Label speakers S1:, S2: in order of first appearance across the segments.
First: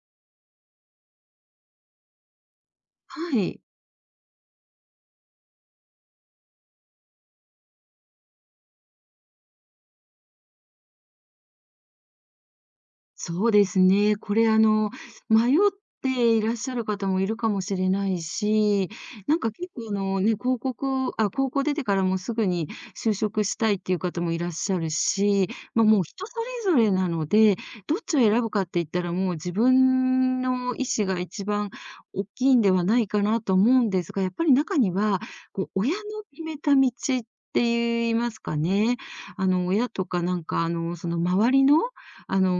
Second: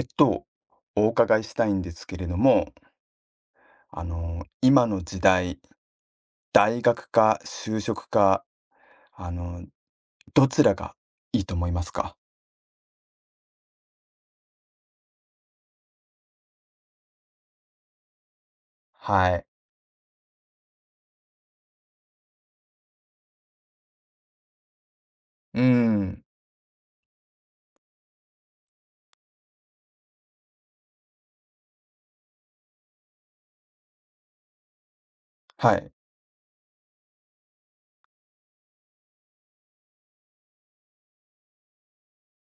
S1: えっと、お伺いしたいんですけれども、
S2: はい、
S1: 今の時代、大学か就職か、あの、どちらがいいと思いますか？
S2: そうですね。これ迷っていらっしゃる方もいるかもしれないし、
S1: は
S2: なん
S1: い。
S2: か結構ね、高校出てからもうすぐに就職したいっていう方もいらっしゃるし、
S1: うー
S2: まあ、もう
S1: ん、
S2: 人それぞれなので、どっちを選ぶかって言ったらもう自分の意思が一番大きいんではないかなと思うんですが、やっぱり中には、こう
S1: は
S2: 親
S1: い。
S2: の決めた道って言いますかね。親とかなんかその周りの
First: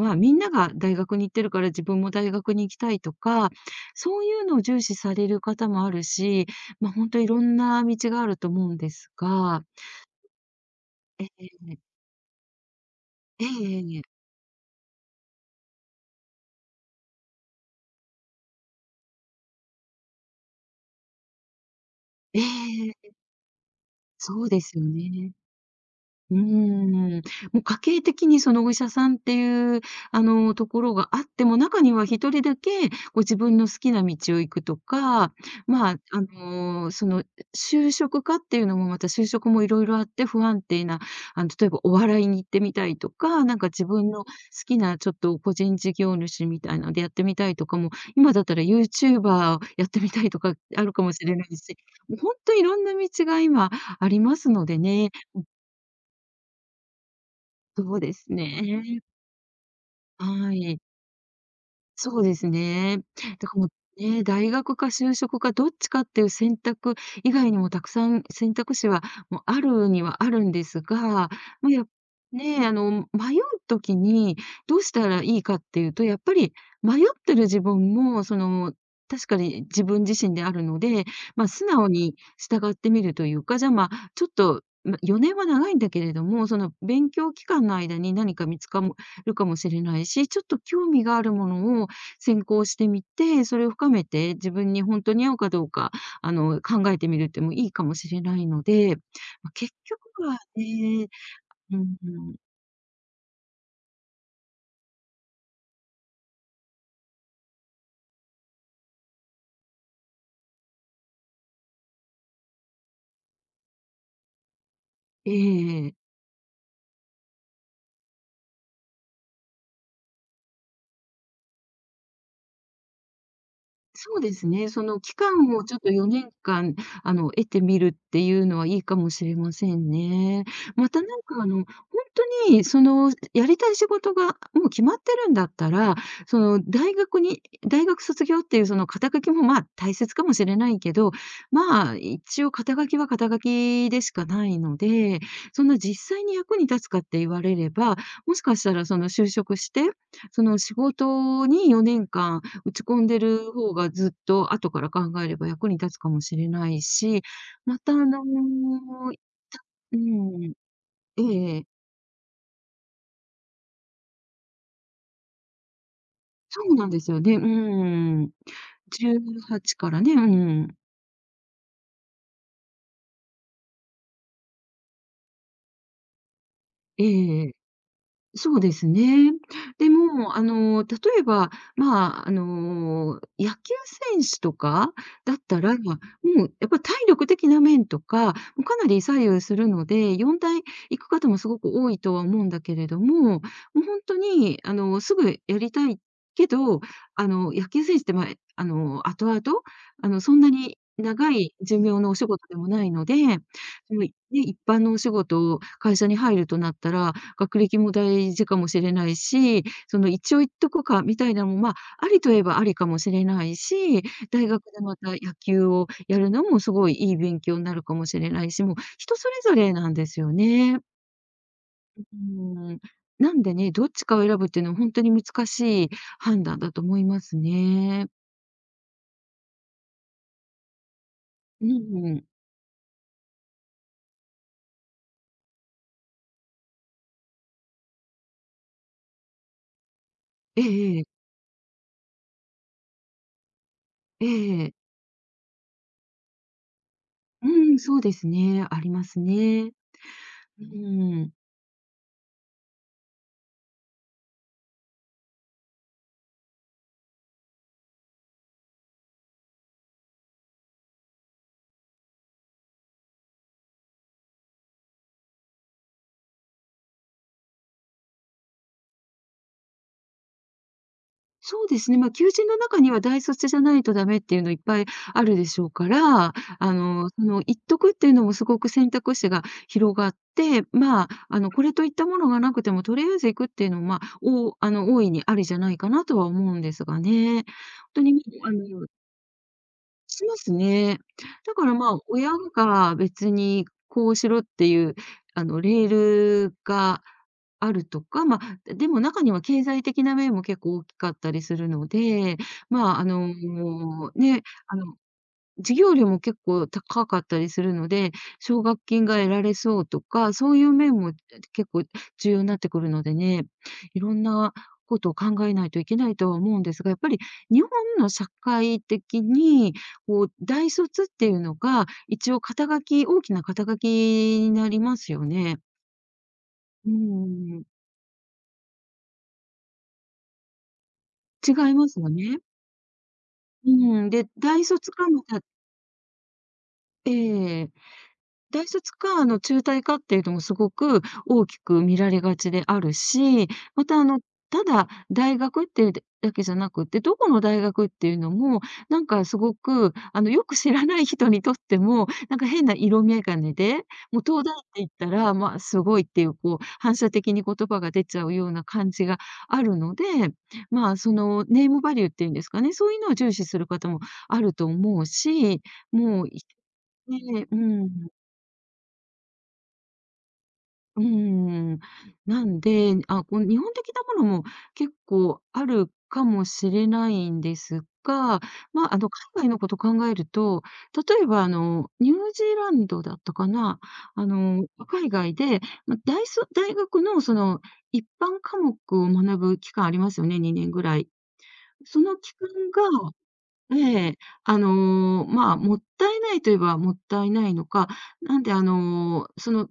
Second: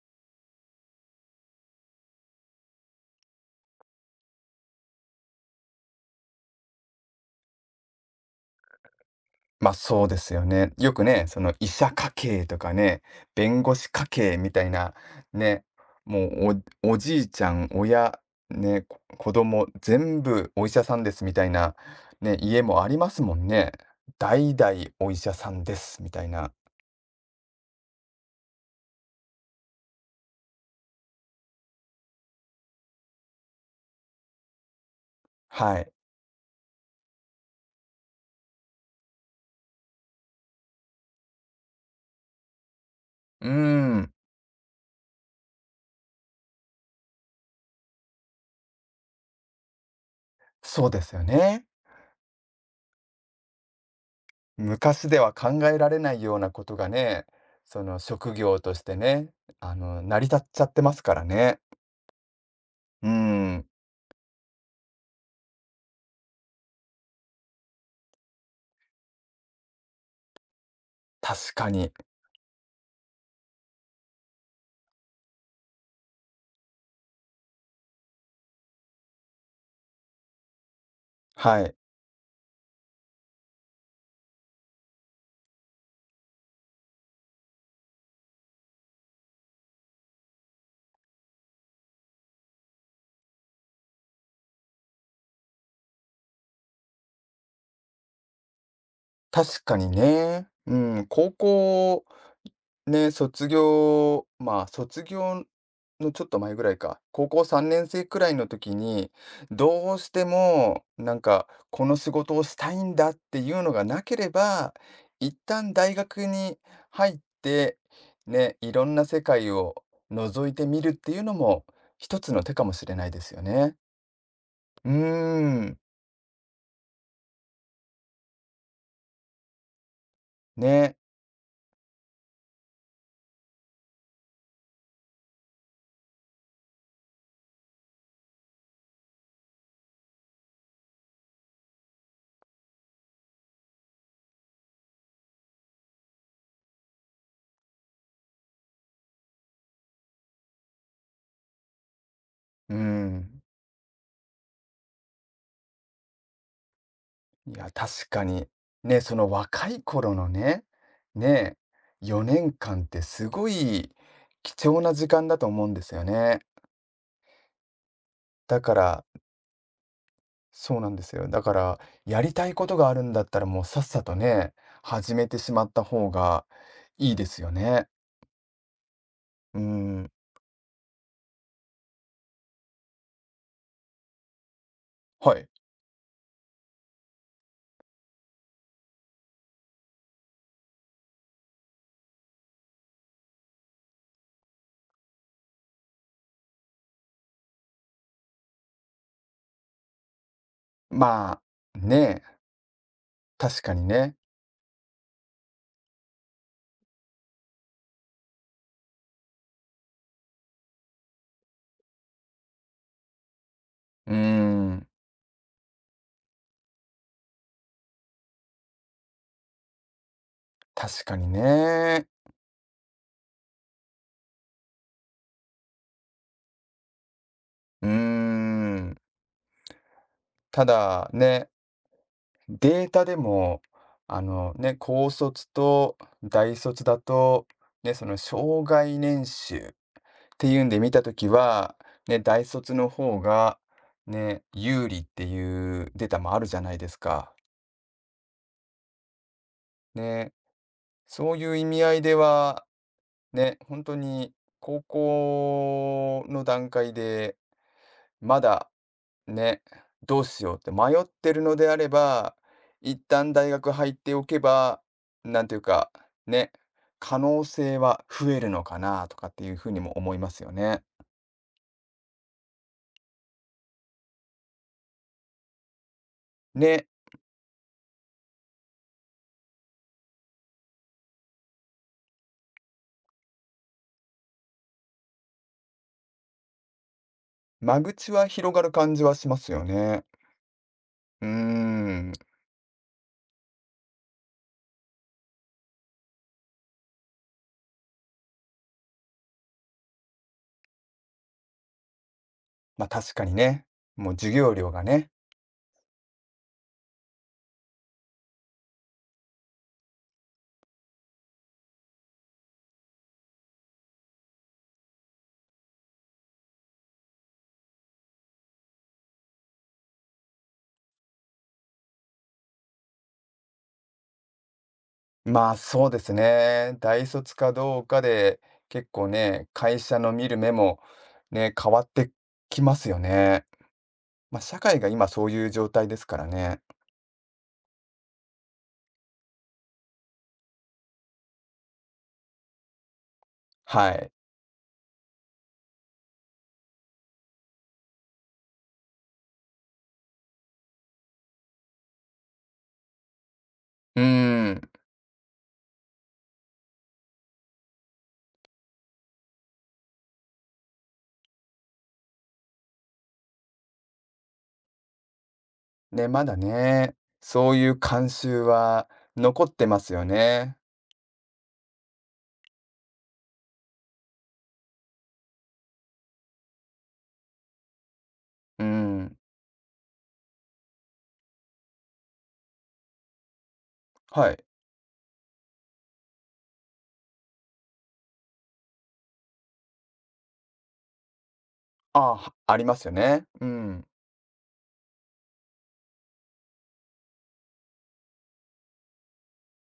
S2: まあ、みんなが大学に行ってるから自分も大学に行きたいとか、そういうのを重視される方もあるし、まあ、本当いろんな道があると思うんですが、
S1: そうですよね。よくね、そ
S2: え
S1: の医者
S2: え。
S1: 家系とかね、
S2: え
S1: 弁護士
S2: ええ
S1: 家系みたいな、ね、もうおおじいちゃん、親、ね、こ子供全部お医者さんですみたいな、ね、
S2: え
S1: 家もあ
S2: え
S1: りま
S2: え。
S1: すもんね。
S2: そう
S1: 代
S2: で
S1: 々
S2: すよ
S1: お医
S2: ね。
S1: 者さんですみたい
S2: うー
S1: な。
S2: ん。もう家計的にそのお医者さんっていう、ところがあっても、中には一人だけご自分の好きな道を行くとか、
S1: はい。
S2: まあ、就職かっていうのもまた就職もいろいろあって不安定な、例えばお笑いに行ってみたいとか、
S1: うー
S2: なんか自分
S1: ん、
S2: の好きなちょっと個人事業主みたいなのでやってみたいとかも、今だったらユーチューバーやってみたいとかあ
S1: そう
S2: る
S1: で
S2: かも
S1: す
S2: し
S1: よ
S2: れない
S1: ね。
S2: し、もうほんといろんな道が今ありますので
S1: 昔
S2: ね。
S1: では考えられないようなことがね、そ
S2: そ
S1: の
S2: うです
S1: 職業として
S2: ね。
S1: ね、成り立っ
S2: は
S1: ちゃっ
S2: い。
S1: てますからね。
S2: そうですね。
S1: うー
S2: だからも
S1: ん、
S2: う、ね、大学か就職かどっちかっていう選択以外にもたくさん選択肢はもうあるにはあるんですが、ま
S1: 確か
S2: あ、やっ
S1: に。
S2: ね、あの、迷う時にどうしたらいいかっていうと、やっぱり迷ってる自分も、確かに自分自身であるので、まあ、
S1: は
S2: 素
S1: い。
S2: 直に従ってみるというか、じゃ、まあ、ちょっと、ま、4年は長いんだけれども、その勉強期間の間に何か見つかるかもしれないし、ちょっと興味があるものを先行してみて、それを深めて、自分に本当に合うかどうか、考えてみるってもいいかもしれないので、ま、
S1: 確
S2: 結
S1: かに
S2: 局は
S1: ね。うん、
S2: ね。
S1: 高
S2: うん
S1: 校
S2: うん。
S1: ね、卒業卒業のちょっと前ぐらいか、高校3年生くらいの時に、どうしてもなんか、この仕事をしたいんだっていうのがなければ、一旦
S2: え
S1: 大
S2: え、
S1: 学に入って、ね、いろんな世界を覗いてみるっていうのも、一つの手かもしれないですよね。
S2: そうですね。そ
S1: うー
S2: の期間をちょ
S1: ん、
S2: っと4年間、得てみるっていうのはいいかもしれませんね。ま
S1: ね、
S2: たなんか、ほんとにそのやりたい仕事がもう決まってるんだったら、その大学に大学卒業っていうその肩書きも、まあ、大切かもしれないけど、まあ、一応肩書きは肩書きでしかないので、そんな実際に役に立つかって言われれば、もしかしたらその就職して、その仕事によねんかん打
S1: うー
S2: ち込んで
S1: ん。
S2: る方がずっと後から考えれば役に立つかもしれないし、
S1: いや、
S2: また
S1: 確かに。ね、その若い頃の
S2: う
S1: ね、ね、
S2: ん、ええ、
S1: 4年間ってすごい貴重な時間だと思うんですよね。
S2: そうなんですよね。うん。
S1: だから、
S2: 18からね、うん、
S1: そうなんですよ。だから、やりたいことがあるんだったらもうさっさとね、始めてしまった方がいいです
S2: え
S1: よ
S2: え。
S1: ね。
S2: そうですね。
S1: うー
S2: で
S1: ん、
S2: も、例えば、まあ、野球選手とかだ
S1: は
S2: っ
S1: い。
S2: たら、もうやっぱ体力的な面とか、もうかなり左右するので、4大行く方もすごく多いとは思うんだけれども、もう本当に、すぐやりたいけど、野球選手って、まあ、後々、そんなに長
S1: ま
S2: い
S1: あ、
S2: 寿命のお
S1: ね、
S2: 仕事でもないので、
S1: 確かに
S2: ね、
S1: ね。
S2: 一般のお仕事、を会社に入るとなったら、学歴も大事かもしれないし、その一応言っとくかみたいなのも、まあ、ありといえばありかもしれないし、
S1: うー
S2: 大学で
S1: ん、
S2: また野球をやるのもすごいいい勉強になるかもしれないし、もう人それぞれなんですよね。
S1: 確かにね。
S2: うん。なんでね、どっちかを選ぶっていうのは本当に難しい判断だと思います
S1: うー
S2: ね。
S1: ん、ただね、
S2: うん。
S1: データでも、あのね、高卒と大卒だと、ね、その生涯年収って
S2: え
S1: いうんで見
S2: ええ
S1: たと
S2: え。
S1: きは、ね、大卒の方が、
S2: え
S1: ね、
S2: え。
S1: 有利っていうデータもあるじゃないですか。
S2: うん、そうですね、ありますね。
S1: ね、
S2: うん。
S1: そういう意味合いでは、ね、本当に高校の段階で、まだね、どうしようって迷ってるのであれば、一旦大学入っておけば、なんていうか、ね、可能性は増えるのかなとかっていうふうにも思いますよね。
S2: そうですね、まあ、求人の中には大卒じゃないとダメっていうのいっぱいあるでしょうから、
S1: ね、
S2: その一徳っていうのもすごく選択肢が広がって、まあ、これといったものがなくてもとりあえず行くっていうのも、まあ、おあの、大いにありじゃないかなとは思うんですがね。本
S1: 間
S2: 当
S1: 口
S2: に、
S1: は広がる感じはしますよね。
S2: しますね。
S1: うー
S2: だから、まあ、
S1: ん、
S2: 親が別にこうしろっていう、レールがあるとか、まあ、でも中には経済的な面も結構大きかったりするので、
S1: まあ
S2: まあ、
S1: 確かにね、もう授
S2: ね、
S1: 業料がね、
S2: 授業料も結構高かったりするので、奨学金が得られそうとか、そういう面も結構重要になってくるのでね、いろんなことを考えないといけないとは思うんですが、やっぱり日本の社会的に、こう、大卒っていうのが一応肩書き、大きな肩書きになりますよ
S1: まあ
S2: ね。
S1: そうですね、
S2: う
S1: 大卒か
S2: ん、
S1: どうかで結構ね、会社の見る目もね、変
S2: 違い
S1: わっ
S2: ますよ
S1: て
S2: ね。
S1: きますよね。
S2: うん、で、
S1: まあ社会が今そういう状態ですからね。
S2: え。大卒か、中退かっていうのもすごく大きく見られがちであるし、ま
S1: は
S2: た、
S1: い。
S2: ただ大学っていうだけじゃなくって、どこの大学っていうのも、なんかすごく、よく知らない人にとっても、なんか変な色眼鏡で、
S1: う
S2: もう東大
S1: ー
S2: っ
S1: ん。
S2: て言ったら、まあ、すごいっていう、こう、反射的に言葉が出ちゃうような感じがあるので、まあ、ネームバリューっていうんですかね、そういうのを重視する方もあると思うし、
S1: で、
S2: も
S1: ま
S2: う、
S1: だね、そう
S2: う
S1: いう慣
S2: ん。
S1: 習は残ってますよね。
S2: うーん。なんで、あ、こう日本的なものも結構あるかもしれないんですが、
S1: う
S2: まあ、
S1: ん。
S2: 海外のこと考えると、例えばニュージーランドだったかな、
S1: はい。
S2: 海外で、ま、大学のその一般科目を学ぶ期間ありますよね、2年ぐらい。
S1: あ
S2: そ
S1: あ、
S2: の期
S1: はありますよ
S2: 間が、
S1: ね。うん。
S2: ええ、まあ、もったいないといえばもったいないのか、なんでその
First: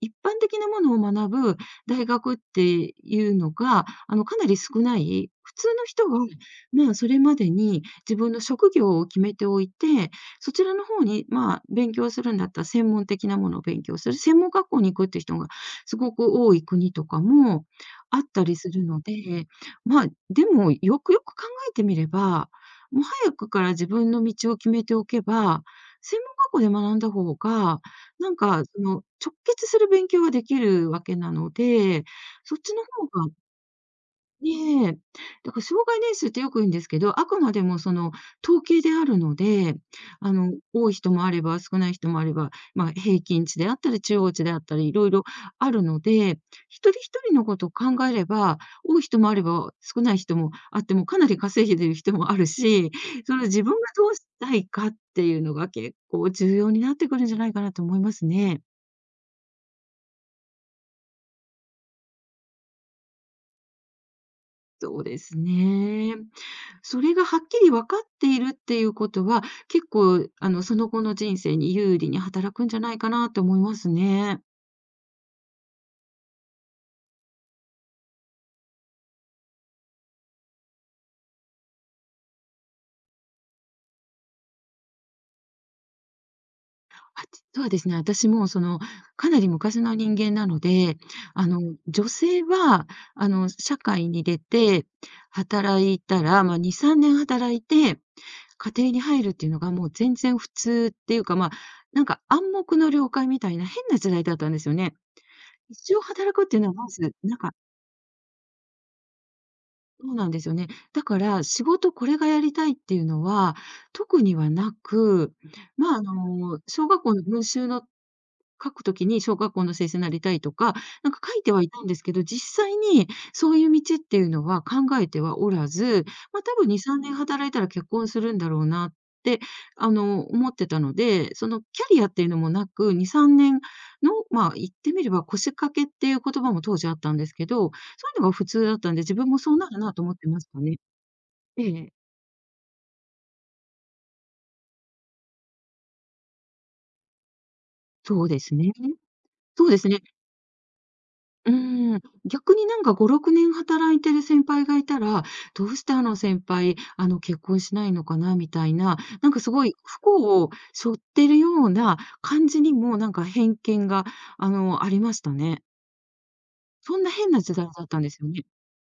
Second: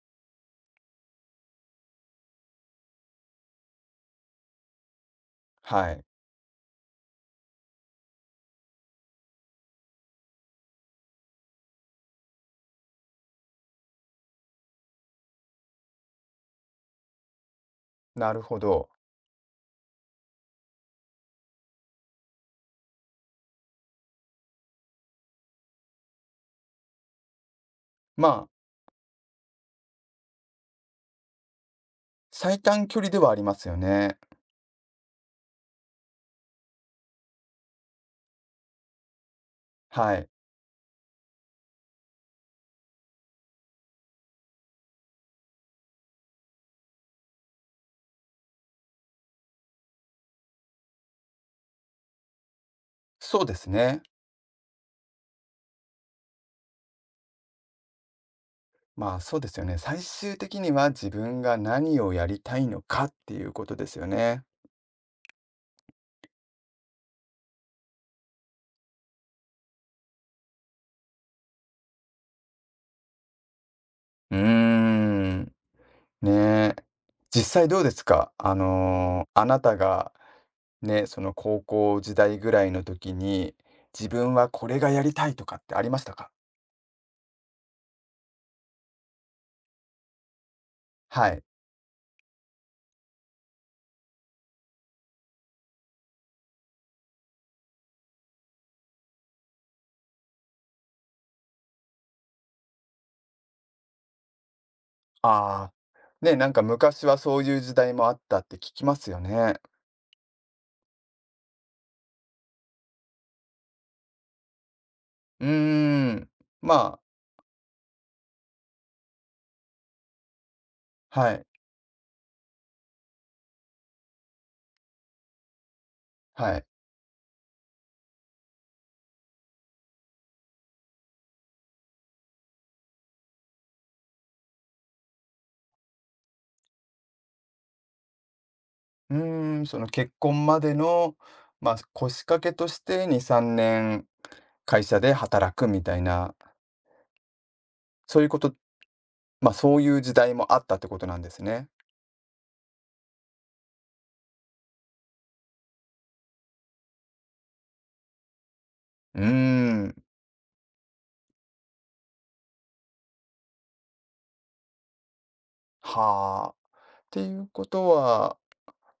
S2: 一般的なものを学ぶ大学っていうのが、かなり少ない、普通の
S1: は
S2: 人
S1: い。
S2: は、まあ、それまでに自分の職業を決めておいて、そちらの方に、まあ、勉強するんだったら専門的なものを勉強する、専門学校に行くって人がすごく多い国とかもあっ
S1: なる
S2: たり
S1: ほ
S2: する
S1: ど。
S2: ので、まあ、でもよくよく考えてみれば、もう早くから自分の道を決めておけば、専門学校で学んだ方が
S1: ま
S2: なん
S1: あ、
S2: か、直結する勉強ができるわけなので、そっ
S1: 最
S2: ちの
S1: 短距
S2: 方
S1: 離では
S2: が
S1: ありますよね。
S2: ね、だから障害年数ってよく言うんですけど、あくまでもその統計であるので、
S1: はい。
S2: 多い人もあれば少ない人もあれば、まあ、平均値であったり中央値であったり、いろいろあるので、一人一人のことを考えれば、多い人もあれば少ない人もあって、もかなり稼いでる人もあるし、そ
S1: そ
S2: の
S1: うで
S2: 自
S1: す
S2: 分が
S1: ね。
S2: どうしたいかっていうのが結構重要になってくるんじゃないかなと思いますね。
S1: まあ、そうですよね。最終的には自分が何をやりたいのかっていうことですよね。
S2: そうですね。それがはっきり分かっているっていうことは、結構、その後の人生に有利に働くんじゃないかなと思います
S1: うー
S2: ね。
S1: ん。ねえ。実際どうですかあなたがね、その高校時代ぐらいの時に、自分はこれがやりたいとかってありましたか？
S2: あ、実はですね、私もかなり昔の人間なので、
S1: はい。
S2: あの、女性は、社会に出て働いたら、まあ、2、3年働いて、家庭に入るっていうのがもう全然普通っていうか、まあ、なんか暗黙の了解みたいな変な時代だったんですよね。
S1: ああ、
S2: 一生働
S1: ね、
S2: く
S1: な
S2: っ
S1: ん
S2: てい
S1: か
S2: うのはま
S1: 昔
S2: ず
S1: は
S2: な
S1: そう
S2: か。
S1: いう時代もあったって聞きますよね。
S2: そうなんですよね。だから仕事これがやりたいっていうのは特にはなく、
S1: う
S2: まあ、
S1: ーん、
S2: 小
S1: まあ、
S2: 学校の文集の書くときに小学校の先生になりたいとか、なんか
S1: は
S2: 書い
S1: い、
S2: てはいたんですけど、実際にそういう道っていうのは考えてはおらず、まあ、
S1: は
S2: 多
S1: い。
S2: 分2、3年働いたら結婚するんだろうなって、思ってたので、キャリアっていうのもなく、2、3年の、まあ、言ってみれば腰掛けっていう言葉も当時あったんですけど、そういうのが普通だったんで、自
S1: う
S2: 分もそう
S1: ーん、
S2: な
S1: そ
S2: る
S1: の
S2: なと
S1: 結
S2: 思ってま
S1: 婚
S2: した
S1: まで
S2: ね。
S1: の、
S2: ええ。
S1: 腰掛けとして2、3年会社で働くみたいな、そう
S2: そ
S1: いう
S2: う
S1: こ
S2: で
S1: と、
S2: すね。そう
S1: そ
S2: で
S1: う
S2: す
S1: い
S2: ね。
S1: う時代もあったってことなんですね。
S2: 逆になんか5、6年働いてる先輩がいたら、どうしてあの先輩、結婚しないのかなみたいな、
S1: うー
S2: なんかすごい
S1: ん、
S2: 不幸を背負ってるような感じにもなんか偏見が、ありましたね。
S1: はあ。っ
S2: そんな
S1: て
S2: 変
S1: い
S2: な
S1: う
S2: 時
S1: こ
S2: 代だっ
S1: と
S2: たんですよ
S1: は
S2: ね。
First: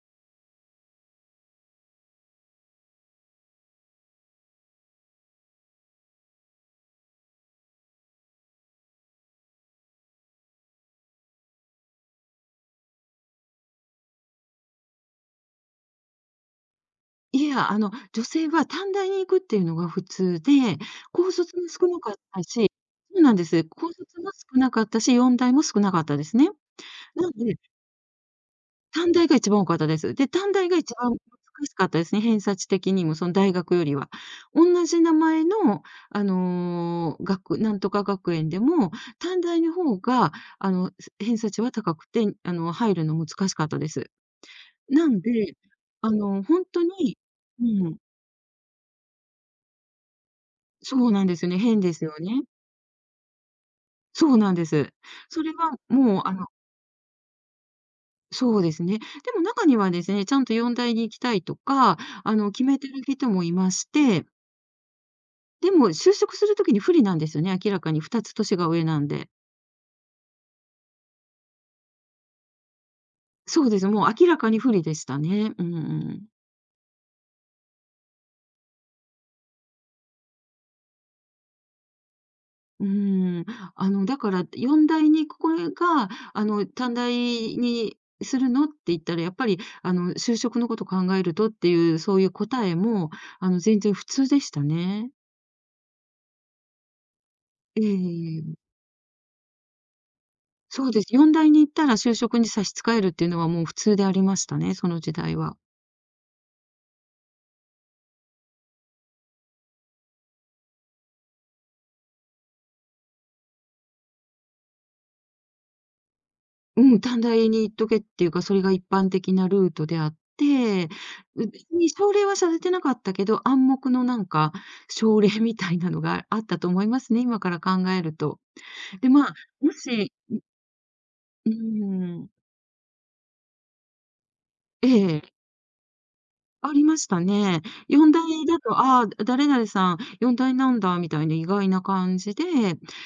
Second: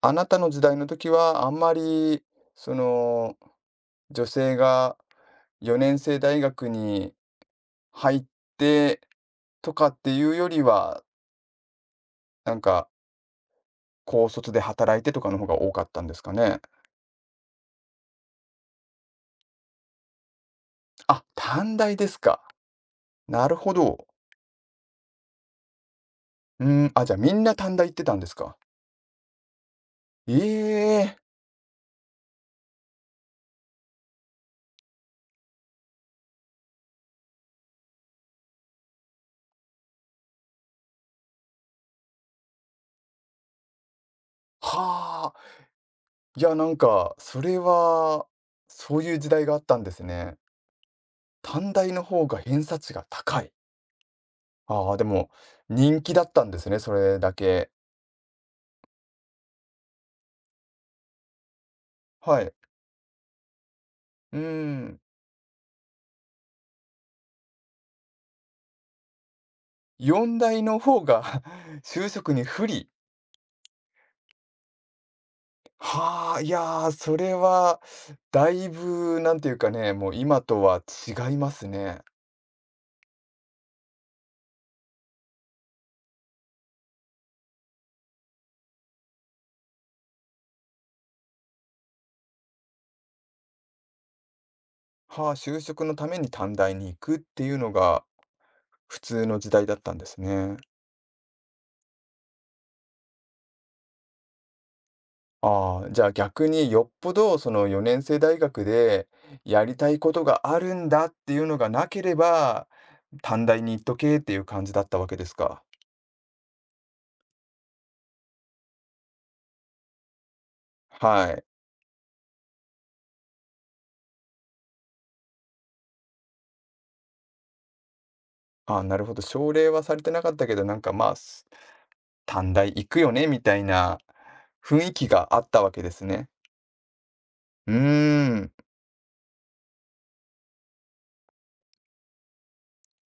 S1: あなたの時代の時は、あんまり、その、女性が4年生大学に入ってとかっていうよりは、なんか、高卒で働いてとかの方が多かったんですかね？
S2: いや、女性は短大に行くっていうのが普通で、
S1: あ、
S2: 高卒も
S1: 短
S2: 少
S1: 大
S2: な
S1: で
S2: かっ
S1: す
S2: た
S1: か。
S2: し。そうなんで
S1: なる
S2: す。
S1: ほ
S2: 高
S1: ど。
S2: 卒も少なかったし、4大も少なかったですね。
S1: うん、あ、じゃあ、
S2: な
S1: み
S2: ん
S1: んな
S2: で
S1: 短大行ってたんですか。
S2: 短大が一番多かったです。で、
S1: え
S2: 短大が一番
S1: え、
S2: 難しかったですね、偏差値的にも、その大学よりは。おんなじ名前の、学なんとか学園でも、短大の方が、偏差値は高くて、入るの難しかったです。なん
S1: はあ。
S2: で、
S1: いや、
S2: ほ
S1: な
S2: ん
S1: ん
S2: と
S1: か、
S2: に。
S1: それ
S2: うん、
S1: は、そういう時代があったんですね。
S2: そうなんですよね、
S1: 短
S2: 変
S1: 大
S2: で
S1: の
S2: すよ
S1: 方が
S2: ね。
S1: 偏差値が高い。
S2: そうなんです。
S1: ああ、でも、
S2: それは
S1: 人気
S2: も
S1: だ
S2: う、
S1: ったんですね、それだけ。
S2: そうですね。でも中にはですね、ちゃんと4大に行きたいとか、
S1: はい。
S2: 決めてる人もいまして。
S1: うん。
S2: でも、就職する時に不利なんですよね、明らかに2つ年が上なんで。
S1: 4大の方が 就職に不利。
S2: そうです、もう明らかに不利でしたね。うんうん。
S1: はあ、いやー、それは、だいぶ、なんていうかね、もう今とは違いますね。
S2: うーん。だから、4代にこれが、短大にするのって言ったら、やっぱり、就職のこと考えるとっていう、そういう答えも、全然普通でしたね。
S1: はあ、就職のために短大に行くっていうのが
S2: ええ、
S1: 普通の時代だったんですね。
S2: そうです。4代に行ったら就職に差し支えるっていうのはもう普通でありましたね、その時代は。
S1: ああ、じゃあ逆によっぽどその4年生大学でやりたいことがあるんだっていうのがなければ、短大に行っとけっていう感じだったわけですか。
S2: うん、短大に行っとけっていうか、それが一般的なルートであって、
S1: はい。
S2: 別に奨励はされてなかったけど、暗黙のなんか奨励みたいなのがあったと思いますね、今から考えると。
S1: あ、なる
S2: で、
S1: ほど。
S2: まあ、
S1: 奨励
S2: も
S1: はされて
S2: し。
S1: なかったけど、なんか、まあ、す
S2: うーん。
S1: 短大行くよねみたいな雰囲気
S2: ええ、
S1: があったわけですね。
S2: ありましたね。
S1: うー
S2: 4代だい
S1: ん、
S2: だと、ああ、誰々さん4代なんだみたいな意外な感じで、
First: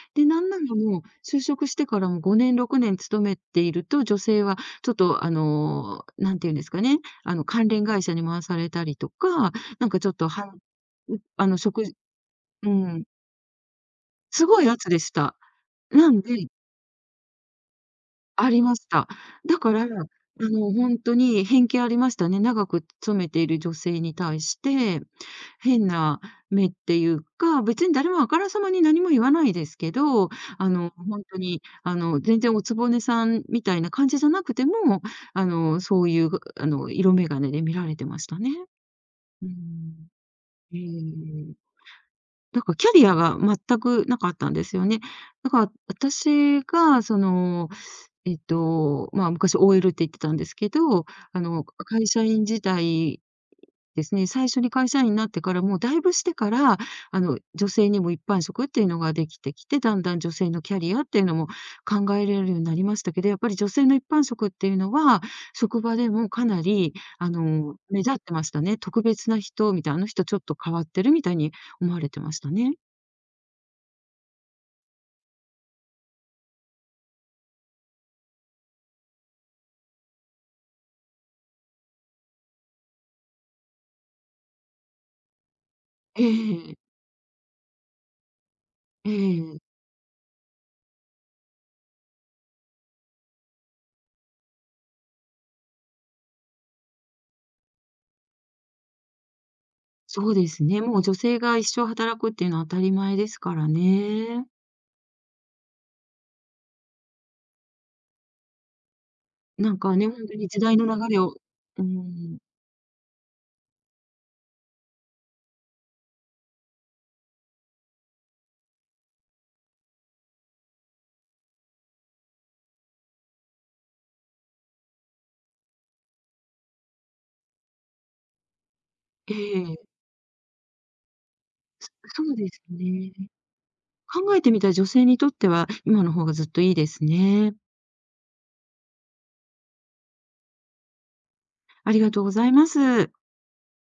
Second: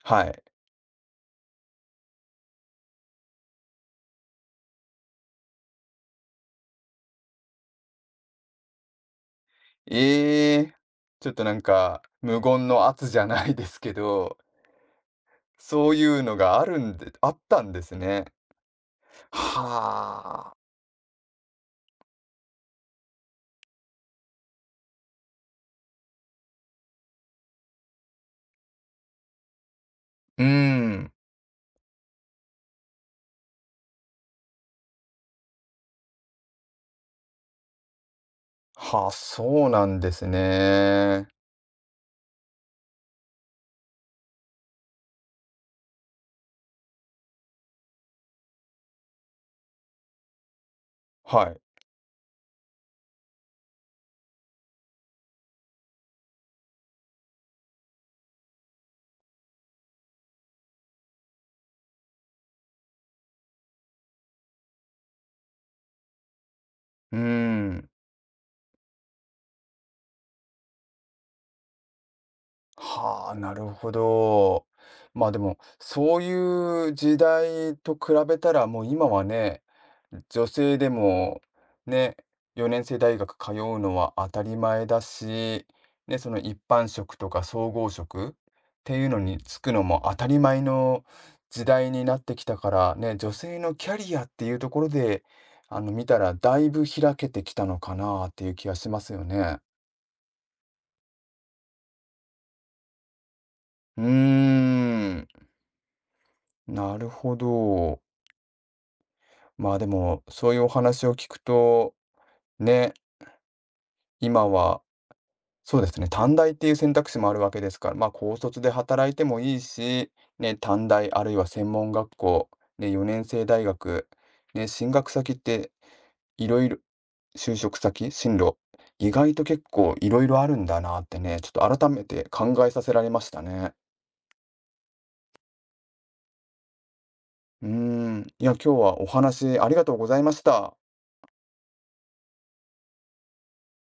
S1: は
S2: で、な
S1: い。
S2: んならもう就職してからも5年、6年勤めていると、女性はちょっとなんていうんですかね、関連会社に回されたりとか、なんかちょっと、は
S1: ええ、
S2: い、う
S1: ちょっと
S2: あ
S1: な
S2: の、
S1: ん
S2: し
S1: か、無言
S2: う
S1: の
S2: ん、
S1: 圧じゃないですけど、
S2: すごい圧でした。
S1: そうい
S2: なん
S1: うの
S2: で
S1: があるんであったんですね。
S2: ありました。だから、
S1: はあ。
S2: 本当に偏見ありましたね。長く勤めている女性に対して。変な目っていうか、別に誰もあからさまに何も言わないですけど、
S1: うーん。
S2: ほんとに、全然お局さんみたいな感じじゃなくても、そういう、色眼鏡で見られてましたね。
S1: はあ、
S2: うー
S1: そうなん
S2: ん。
S1: です
S2: え
S1: ね。
S2: え。だからキャリアが全くなかったんですよね。だから私がまあ、昔 OL って言ってたんですけど、
S1: はい。
S2: 会社員時代ですね、最初に会社員になってから、もうだいぶしてから、女性にも一般職っていうのができてきて、だんだん女性のキャリアっていうのも考えられるようになりましたけど、やっぱり女性の一般職っていうのは、職場でもかなり、
S1: うーん。
S2: 目立ってましたね。特別な人みたいな、あの人ちょっと変わってるみたいに思われてましたね。
S1: はあ、なるほど。まあでも、そういう時代と比べたら、もう今はね、女性でも、ね、4年制大学通うのは当たり前だし、ね、
S2: え
S1: その一
S2: え、
S1: 般職とか総合職っていう
S2: え
S1: のに
S2: え、
S1: 就くのも当たり前の時代になってきたから、ね、女性のキャリアっていうところで、見たらだいぶ開けてきたのかなっていう気がしますよね。
S2: そうですね。もう女性が一生働くっていうのは当たり前ですから
S1: うー
S2: ね。
S1: ん、なるほど。ま
S2: な
S1: あ、
S2: ん
S1: で
S2: かね、ほ
S1: も、
S2: んとに
S1: そうい
S2: 時
S1: うお
S2: 代の
S1: 話を
S2: 流れ
S1: 聞
S2: を。
S1: く
S2: うー
S1: と、
S2: ん。
S1: ね、今は、そうですね、短大っていう選択肢もあるわけですから、まあ、高卒で働いてもいいし、ね、短大あるいは専門学校、ね、4年制大学、ね、進学先っていろいろ就職先、進路、意外と結
S2: ええ。
S1: 構いろいろあるんだなってね、ちょっと改め
S2: そ
S1: て
S2: うで
S1: 考
S2: す
S1: えさせられ
S2: ね。
S1: ましたね。
S2: 考えてみた女性にとっては、今の方がずっといいですね。
S1: うーん、いや、今日はお話ありがとうございました。
S2: ありがとうございます。